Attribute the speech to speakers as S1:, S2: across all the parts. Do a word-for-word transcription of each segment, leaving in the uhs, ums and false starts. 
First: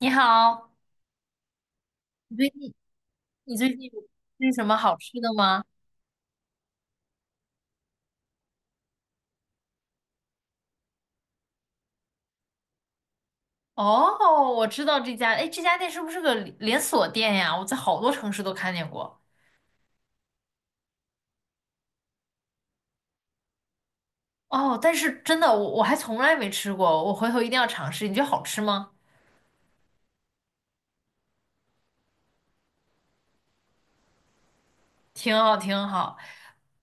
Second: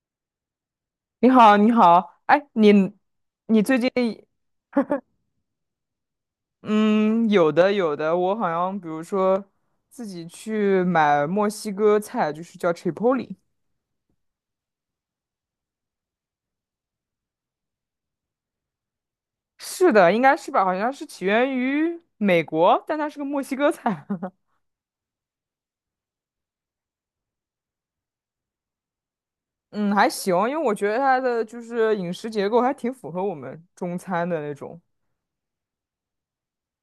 S1: 你好，
S2: 你好，你好，
S1: 你
S2: 哎，
S1: 最
S2: 你
S1: 近你
S2: 你
S1: 最
S2: 最
S1: 近
S2: 近
S1: 有吃什么好吃的吗？
S2: 嗯，有的有的，我好像比如说自己去买墨西哥菜，就是叫 Chipotle，
S1: 哦，我知道这家，哎，这家店是不是个连连锁店呀？我在好多城市都看见过。
S2: 是的，应该是吧？好像是起源于美国，但它是个墨西哥菜，
S1: 哦，但是真的，我我还从来没吃过，我回头一定要尝试。你觉得好吃吗？
S2: 嗯，还行，因为我觉得它的就是饮食结构还挺符合我们中餐的那种，
S1: 挺好，挺好。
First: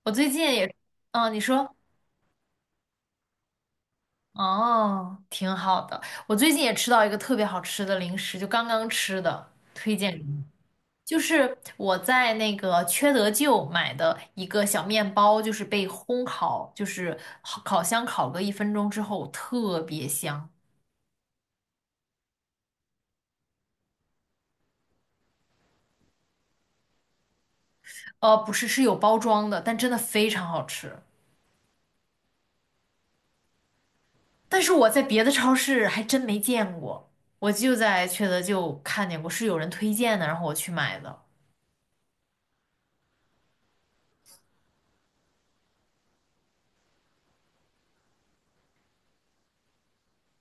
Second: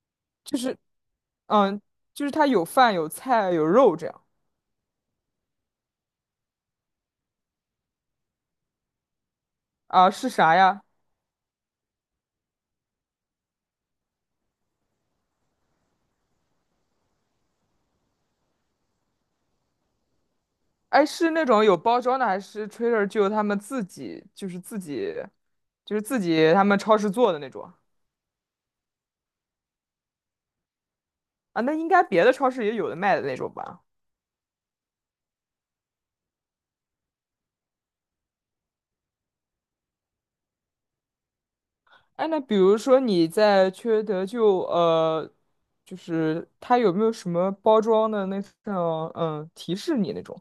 S1: 我最近
S2: 就
S1: 也，
S2: 是
S1: 嗯，你说，
S2: 嗯，就是它有饭有菜有肉这样。
S1: 哦，挺好的。我最近也吃到一个特别好吃的零食，就刚刚吃的，推
S2: 啊，
S1: 荐。你。
S2: 是
S1: 给
S2: 啥呀？
S1: 就是我在那个缺德舅买的一个小面包，就是被烘烤，就是烤烤箱烤个一分钟之后特别香。
S2: 哎，是那种有包装的，还是 Trader Joe 他们自己就是自己就是自己他们超市做的那种。
S1: 呃，不是，是有包装的，但真的非常好吃。
S2: 啊？那应该别的超市也有的卖的那种吧？
S1: 但是我在别的超市还真没见过，我就在缺德舅看见过，是有人推荐的，然后我去买的。
S2: 哎，那比如说你在缺德就呃，就是它有没有什么包装的那种嗯提示你那种。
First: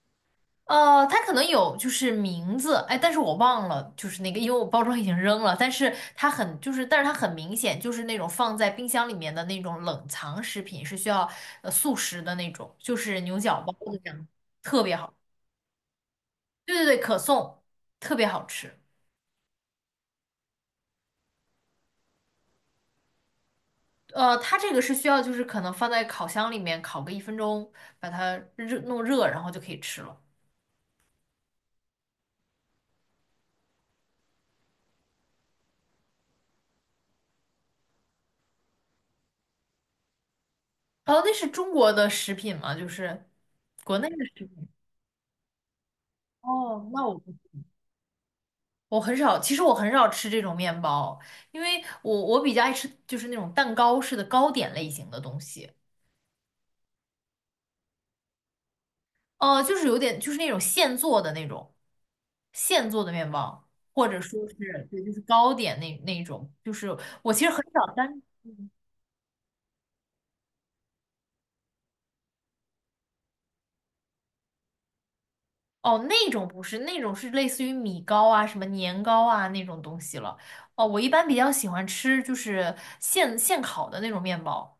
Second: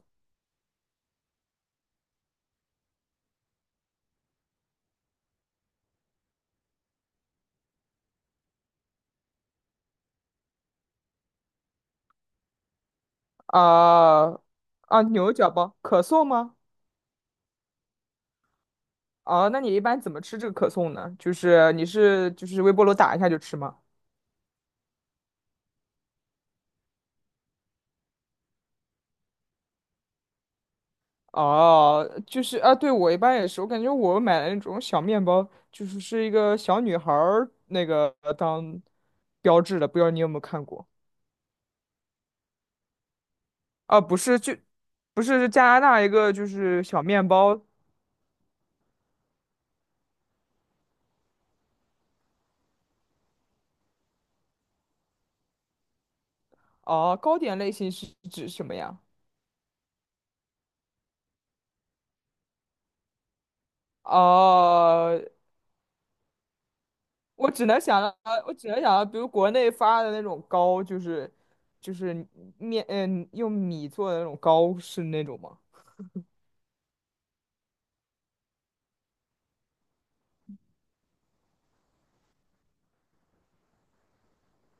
S1: 呃，它可能有就是名字，哎，但是我忘了，就是那个，因为我包装已经扔了，但是它很就是，但是它很明显就是那种放在冰箱里面的那种冷藏食品，是需要呃速食的那种，就是牛角包子这样，
S2: 啊
S1: 特别
S2: 啊
S1: 好。
S2: 牛角包可颂吗？
S1: 对对对，可颂特别好吃。
S2: 哦、那你一般怎么吃这个可颂呢？就是你是就是微波炉打一下就吃吗？
S1: 呃，它这个是需要就是可能放在烤箱里面烤个一分钟，把它热弄热，然后就可以吃了。
S2: 哦，就是啊，对，我一般也是，我感觉我买的那种小面包，就是是一个小女孩儿那个当标志的，不知道你有没有看过？
S1: 哦，那是中国的食品吗？就是国
S2: 啊，
S1: 内的
S2: 不是，
S1: 食
S2: 就
S1: 品。
S2: 不是是加拿大一个就是
S1: 哦，
S2: 小
S1: 那我
S2: 面
S1: 不。
S2: 包。
S1: 我很少，其实我很少吃这种面包，因为我我比较爱吃就是那种蛋糕式的糕点类型的东西，
S2: 哦，糕点类型是指什么呀？
S1: 呃，就是有点就是那种现做的那种现做的面包，或者说是对，就
S2: 哦，
S1: 是糕点那那种，就是我其实
S2: 我
S1: 很
S2: 只能
S1: 少
S2: 想到，
S1: 单，
S2: 我只
S1: 嗯
S2: 能想到，比如国内发的那种糕，就是就是面，嗯，用米做的那种糕，是那种吗？
S1: 哦，那种不是，那种是类似于米糕啊、什么年糕啊那种东西了。哦，我一般比较喜欢吃就是现现烤的那种面包，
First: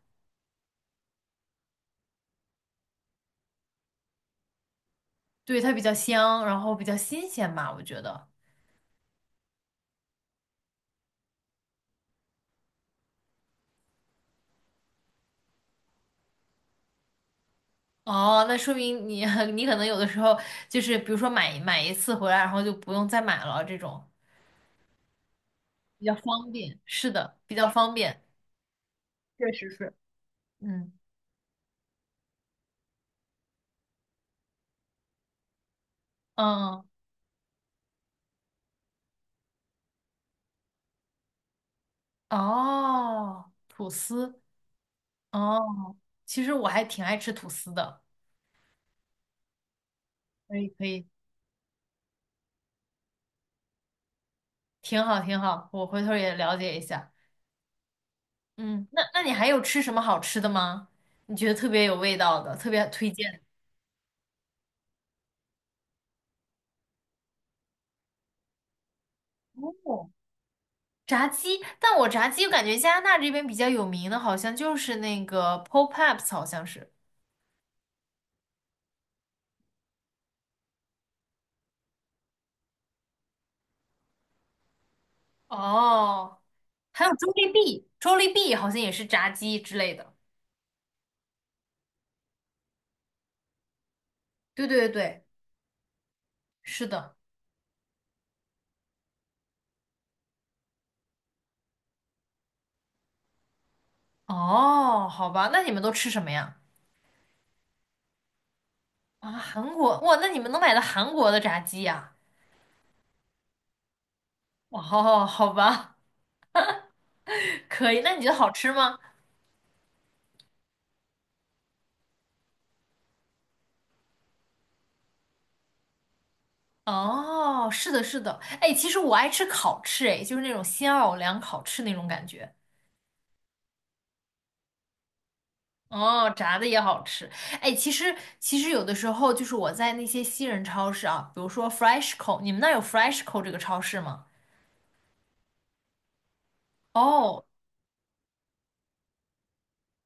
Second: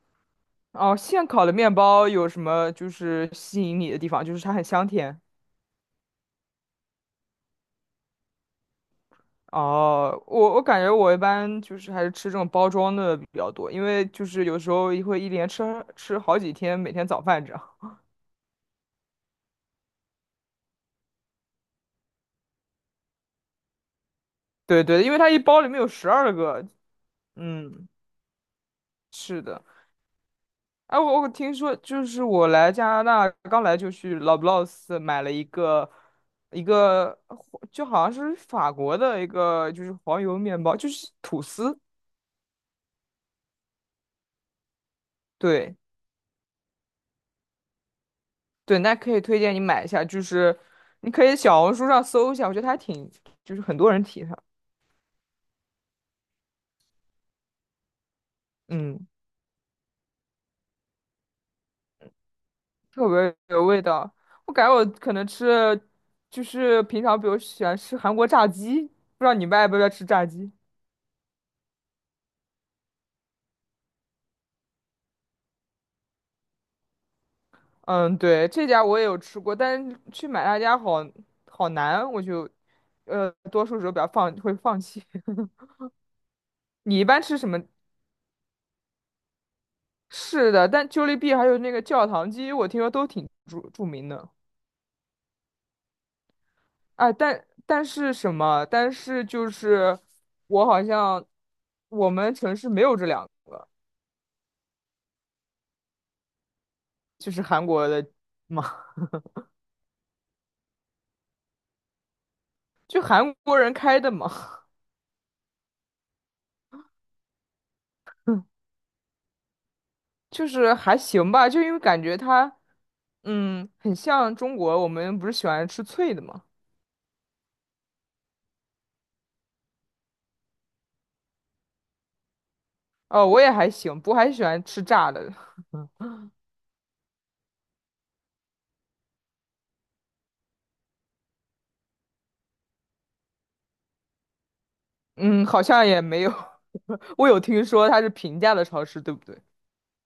S2: 哦，现烤的面包有什么就是吸引你的地方？就是它很香甜。
S1: 对，它比较香，然后比较新鲜吧，我觉得。
S2: 哦，我我感觉我一般就是还是吃这种包装的比较多，因为就是有时候会一连吃吃好几天，每天早饭这样。
S1: 哦，那说明你 你可能有的时候就是比如说买买一次回来，然后就不用再买了，这种
S2: 对对，因为它一包里面有
S1: 比
S2: 十
S1: 较
S2: 二
S1: 方
S2: 个。
S1: 便。是的，比较
S2: 嗯，
S1: 方便。
S2: 是
S1: 确
S2: 的。
S1: 实是。嗯
S2: 哎，我我听说就是我来加拿大刚来就去 Loblaws 买了一个一
S1: 嗯
S2: 个就好像是法国的一个就是黄油面包，就是吐司。
S1: 哦，吐司
S2: 对。
S1: 哦，其实我还挺爱吃吐司的。
S2: 对，那可以推荐你买一下，就
S1: 可
S2: 是
S1: 以可以，
S2: 你可以小红书上搜一下，我觉得还挺，就是很多人提它，
S1: 挺好挺好，我回头也了解一下。嗯，那
S2: 嗯，
S1: 那你还有吃什么好吃的吗？你觉得特别有味道的，特别
S2: 特
S1: 推荐
S2: 别
S1: 的？
S2: 有味道。我感觉我可能吃了，就是平常比如喜欢吃韩国炸鸡，不知道你们爱不爱吃
S1: 哦
S2: 炸鸡？
S1: 炸鸡，但我炸鸡我感觉加拿大这边比较有名的，好像就是那个 Popeyes，好像是，
S2: 嗯，对，这家我也有吃过，但是去买他家好好难，我就呃多数时候比较放会放弃。
S1: 哦，
S2: 你
S1: 还
S2: 一
S1: 有
S2: 般吃什么？
S1: Jollibee，J O L L I B E E 好像也是炸鸡之类的。
S2: 是的，但 Jollibee 还有那个教堂鸡，我听说都挺著著名的。
S1: 对对对，是
S2: 哎，
S1: 的
S2: 但但是什么？但是就是我好像我们城市没有这两个，
S1: 哦，好吧，那你们都吃什么呀？
S2: 就是韩国的嘛，
S1: 啊，韩国，哇，那你们能买到韩国的炸鸡呀？
S2: 就韩国人开的嘛，
S1: 哦，好吧，可以。那你觉得好吃吗？
S2: 就是还行吧，就因为感觉它，嗯，很像中国，我们不是喜欢吃脆的嘛？
S1: 哦，是的，是的。哎，其实我爱吃烤翅，哎，就是那种新奥尔良烤翅那种感觉。
S2: 哦，我也还行，不过还喜欢吃炸的，
S1: 哦，炸的也好吃。哎，其实其实有的时候就是我在那些西人超市啊，比如说 Freshco，你们那儿有 Freshco 这个超市吗？
S2: 嗯，好像也没有，我有
S1: 哦，
S2: 听说它是平价的超市，对不对？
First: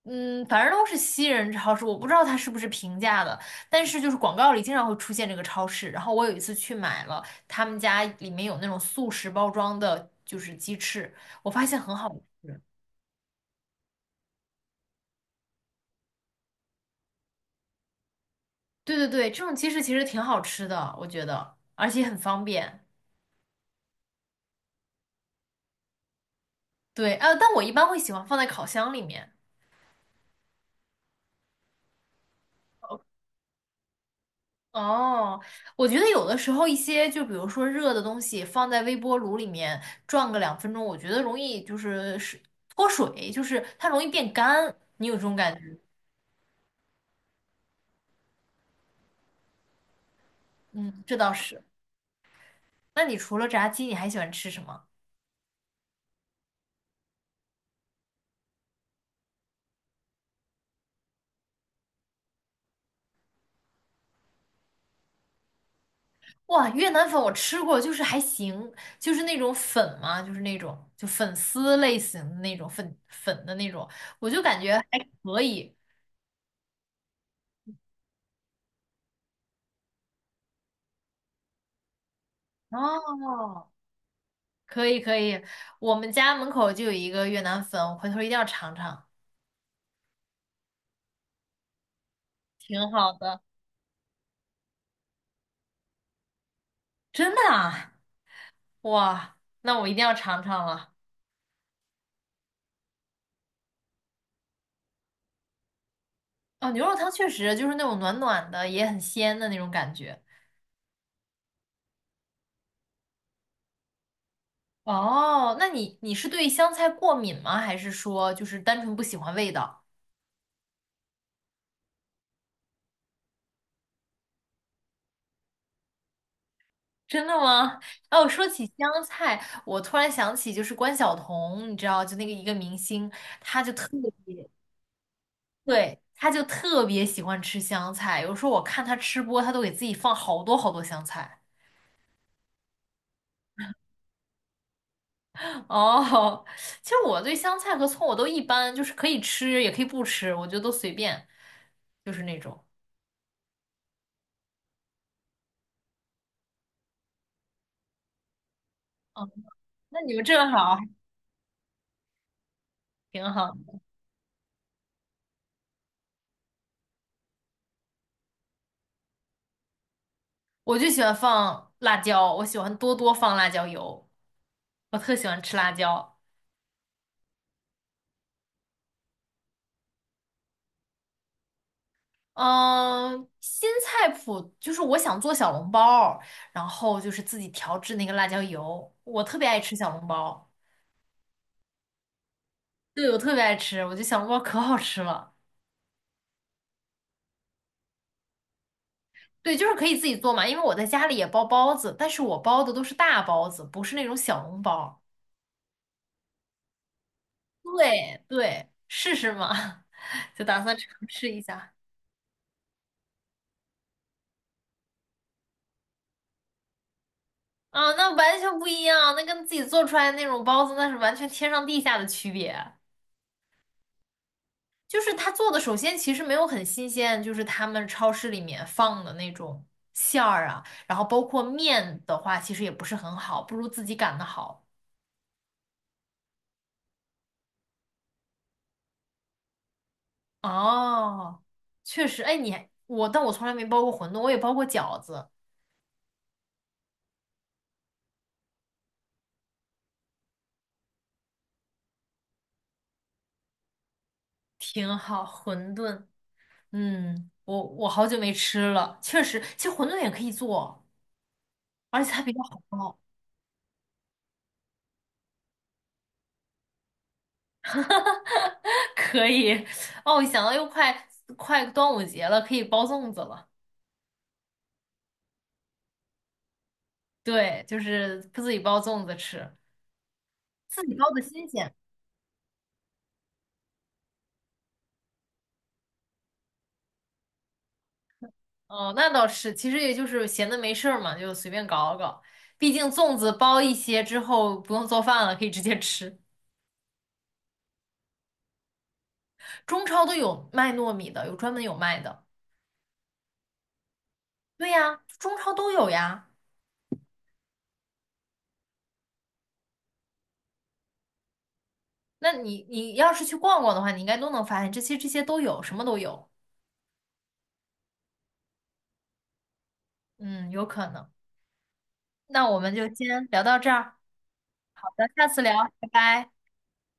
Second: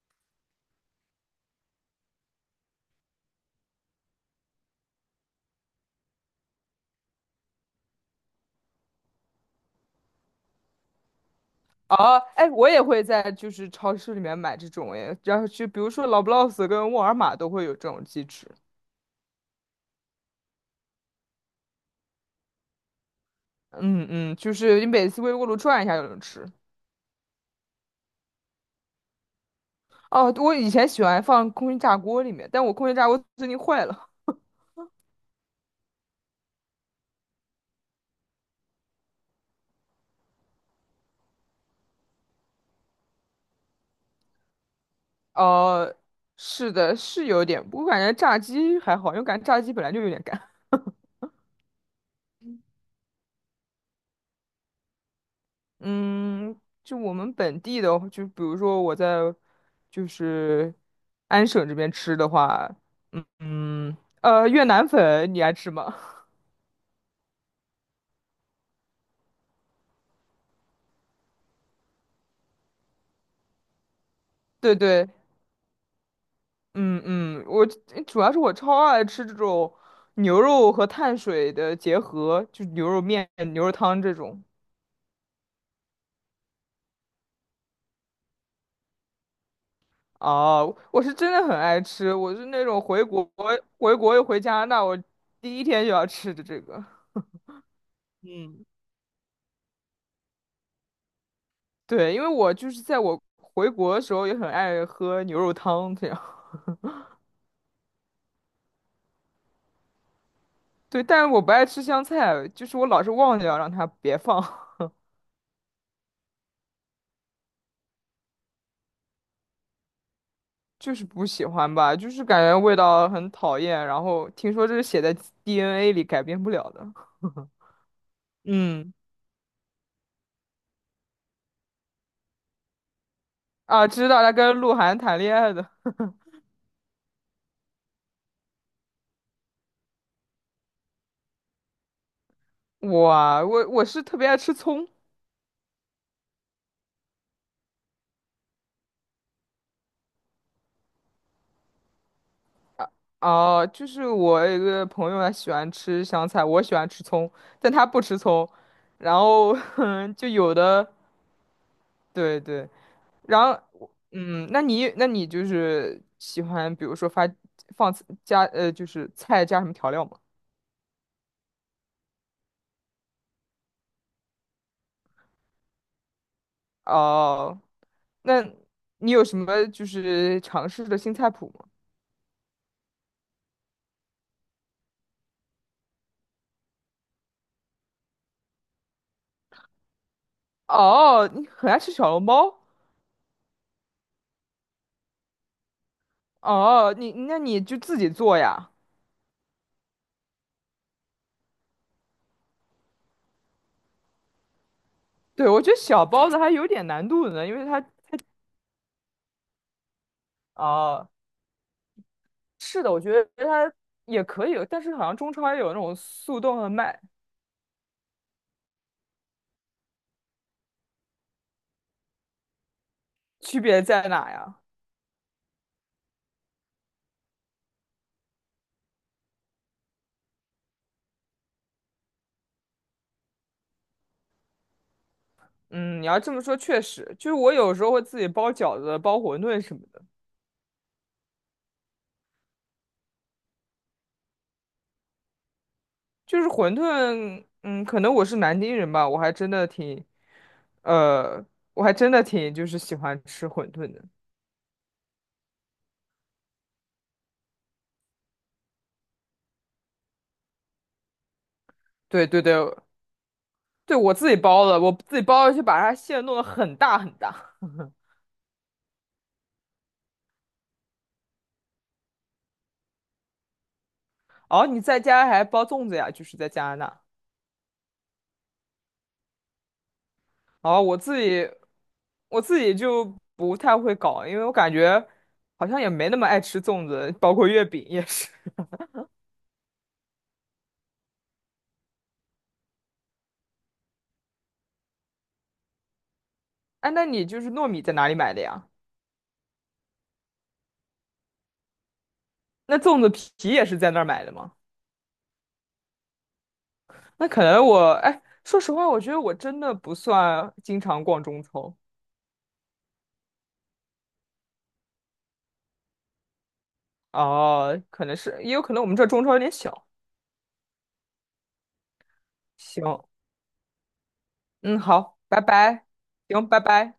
S1: 嗯，反正都是西人超市，我不知道它是不是平价的，但是就是广告里经常会出现这个超市。然后我有一次去买了，他们家里面有那种速食包装的，就是鸡翅，我发现很好
S2: 哦，哎，
S1: 吃。
S2: 我也会在就是超市里面买这种哎，然后就比如说老布劳斯跟沃尔玛都会有这种鸡翅，
S1: 对对对，这种鸡翅其实挺好吃的，我觉得，而且很方便。
S2: 嗯嗯，就是你每次微波炉转一下就能吃。
S1: 对，呃，但我一般会喜欢放在烤箱里面。
S2: 哦，我以前喜欢放空气炸锅里面，但我空气炸锅最近坏了。
S1: 哦，我觉得有的时候一些，就比如说热的东西放在微波炉里面转个两分钟，我觉得容易就是是脱水，就是它容易变干，你有这种感觉？
S2: 哦，是的，是有点，我感觉炸鸡还好，因为感觉炸鸡本来就有点干。
S1: 嗯，这倒是。那你除了炸鸡，你还喜欢吃什么？
S2: 嗯，就我们本地的，就比如说我在就是安省这边吃的话，嗯嗯，呃，越南粉你爱吃吗？
S1: 哇，越南粉我吃过，就是还行，就是那种粉嘛，就是那种就粉丝类型的那种粉粉的那种，我就感觉
S2: 对
S1: 还
S2: 对，
S1: 可以。
S2: 嗯嗯，我主要是我超爱吃这种牛肉和碳水的结合，就牛肉面、牛
S1: 哦，
S2: 肉汤这种。
S1: 可以可以，我们家门口就有一个越南粉，我回头一定要尝尝。
S2: 哦，我是真的很爱吃，我是那种
S1: 挺
S2: 回
S1: 好
S2: 国
S1: 的，
S2: 回国又回加拿大，我第一天就要吃的这个。
S1: 真的啊，
S2: 嗯，
S1: 哇，那我一定要尝尝了。
S2: 对，因为我就是在我回国的时候也很爱喝牛肉汤这样。
S1: 哦，牛肉汤确实就是那种暖暖的，也很鲜的那种感觉。
S2: 对，但是我不爱吃香菜，就是我老是忘掉让它别放。
S1: 哦，那你你是对香菜过敏吗？还是说就是单纯不喜欢味道？
S2: 就是不喜欢吧，就是感觉味道很讨厌。然后听说这是写在 D N A 里改变不了的。
S1: 真的吗？哦，说起
S2: 嗯，
S1: 香菜，我突然想起就是关晓彤，你知道，就那个一个明星，她就特
S2: 啊，知道他
S1: 别，
S2: 跟鹿晗谈恋爱的。
S1: 对，她就特别喜欢吃香菜。有时候我看她吃播，她都给自己放好多好多香菜。
S2: 哇，我我是特别爱吃葱。
S1: 哦，其实我对香菜和葱我都一般，就是可以吃也可以不吃，我觉得都随便，就是那种。
S2: 啊，就是我有一个朋友他喜欢吃香菜，我喜欢吃葱，但他不吃葱。然
S1: 嗯，
S2: 后
S1: 那你 们
S2: 就
S1: 正
S2: 有
S1: 好
S2: 的，对对，
S1: 挺
S2: 然
S1: 好。
S2: 后嗯，那你那你就是喜欢，比如说发放加呃，就是菜加什么调料吗？
S1: 我就喜欢放辣椒，我喜欢多多放辣椒油，我特喜欢吃辣椒。
S2: 哦、那你有什么就是尝试的新菜谱吗？
S1: 嗯，新菜谱就是我想做小笼包儿然后就是自己调制那个辣椒油，我特别爱吃小笼包，
S2: 哦，你很爱吃小笼包？
S1: 对，我特别爱吃，我觉得小笼包可好吃了。
S2: 哦，你那你就自己做呀？
S1: 对，就是可以自己做嘛，因为我在家里也包包子，但是我包的都是大包子，不是那种小笼包。
S2: 对，我觉得小包子还有点难度呢，因为它。
S1: 对对，试试嘛，就打算尝
S2: 哦，
S1: 试一下。
S2: 是的，我觉得它也可以，但是好像中超也有那种速冻和卖，
S1: 啊，那完全不一样，那跟自己做出来的那种包子，那是完全天上地下的区别。
S2: 区别在哪呀？
S1: 就是他做的，首先其实没有很新鲜，就是他们超市里面放的那种馅儿啊，然后包括面的话，其实也不是很好，不如自己擀的好。
S2: 嗯，你要这么说，确实，就是我有时候会自己包饺子、包馄饨什么。
S1: 哦，确实，哎，你还我，但我从来没包过馄饨，我也包过饺子，
S2: 就是馄饨，嗯，可能我是南京人吧，我还真的挺，呃，我还真的挺就是喜欢吃馄饨的。
S1: 挺好。馄饨，嗯，我我好久没吃了，确实，其实馄饨也可以做，而且它
S2: 对
S1: 比较
S2: 对对，
S1: 好包，
S2: 对我自己包的，我自己包的就把它馅弄得很大很大。
S1: 可以。哦，我想到又快快端午节了，可以包粽子了。
S2: 哦，你在家还包粽子呀？就是在加拿大。
S1: 对，就是自己包粽子吃，
S2: 哦，
S1: 自己
S2: 我
S1: 包
S2: 自
S1: 的新
S2: 己，
S1: 鲜。
S2: 我自己就不太会搞，因为我感觉好像也没那么爱吃粽子，包括月饼也是。
S1: 哦，那倒是，其实也就是闲的没事儿嘛，就随便搞搞。毕竟粽子包一些之后不用做饭了，可以直接吃。
S2: 哎，那你就是糯米在哪里买的呀？
S1: 中超都有卖糯米的，有专门有卖的。
S2: 那粽子皮也是在那儿买的吗？
S1: 对呀，中超都有呀。
S2: 那可能我，哎，说实话，我觉得我真的不算经常逛中超。
S1: 那你你要是去逛逛的话，你应该都能发现，这些这些都有，什么都有。
S2: 哦，可能是，也有可能我们这中超有点小。
S1: 嗯，有可能。那我们就
S2: 行，
S1: 先聊到这儿，
S2: 嗯，
S1: 好的，
S2: 好，
S1: 下
S2: 拜
S1: 次聊，
S2: 拜，
S1: 拜拜。
S2: 行，拜拜。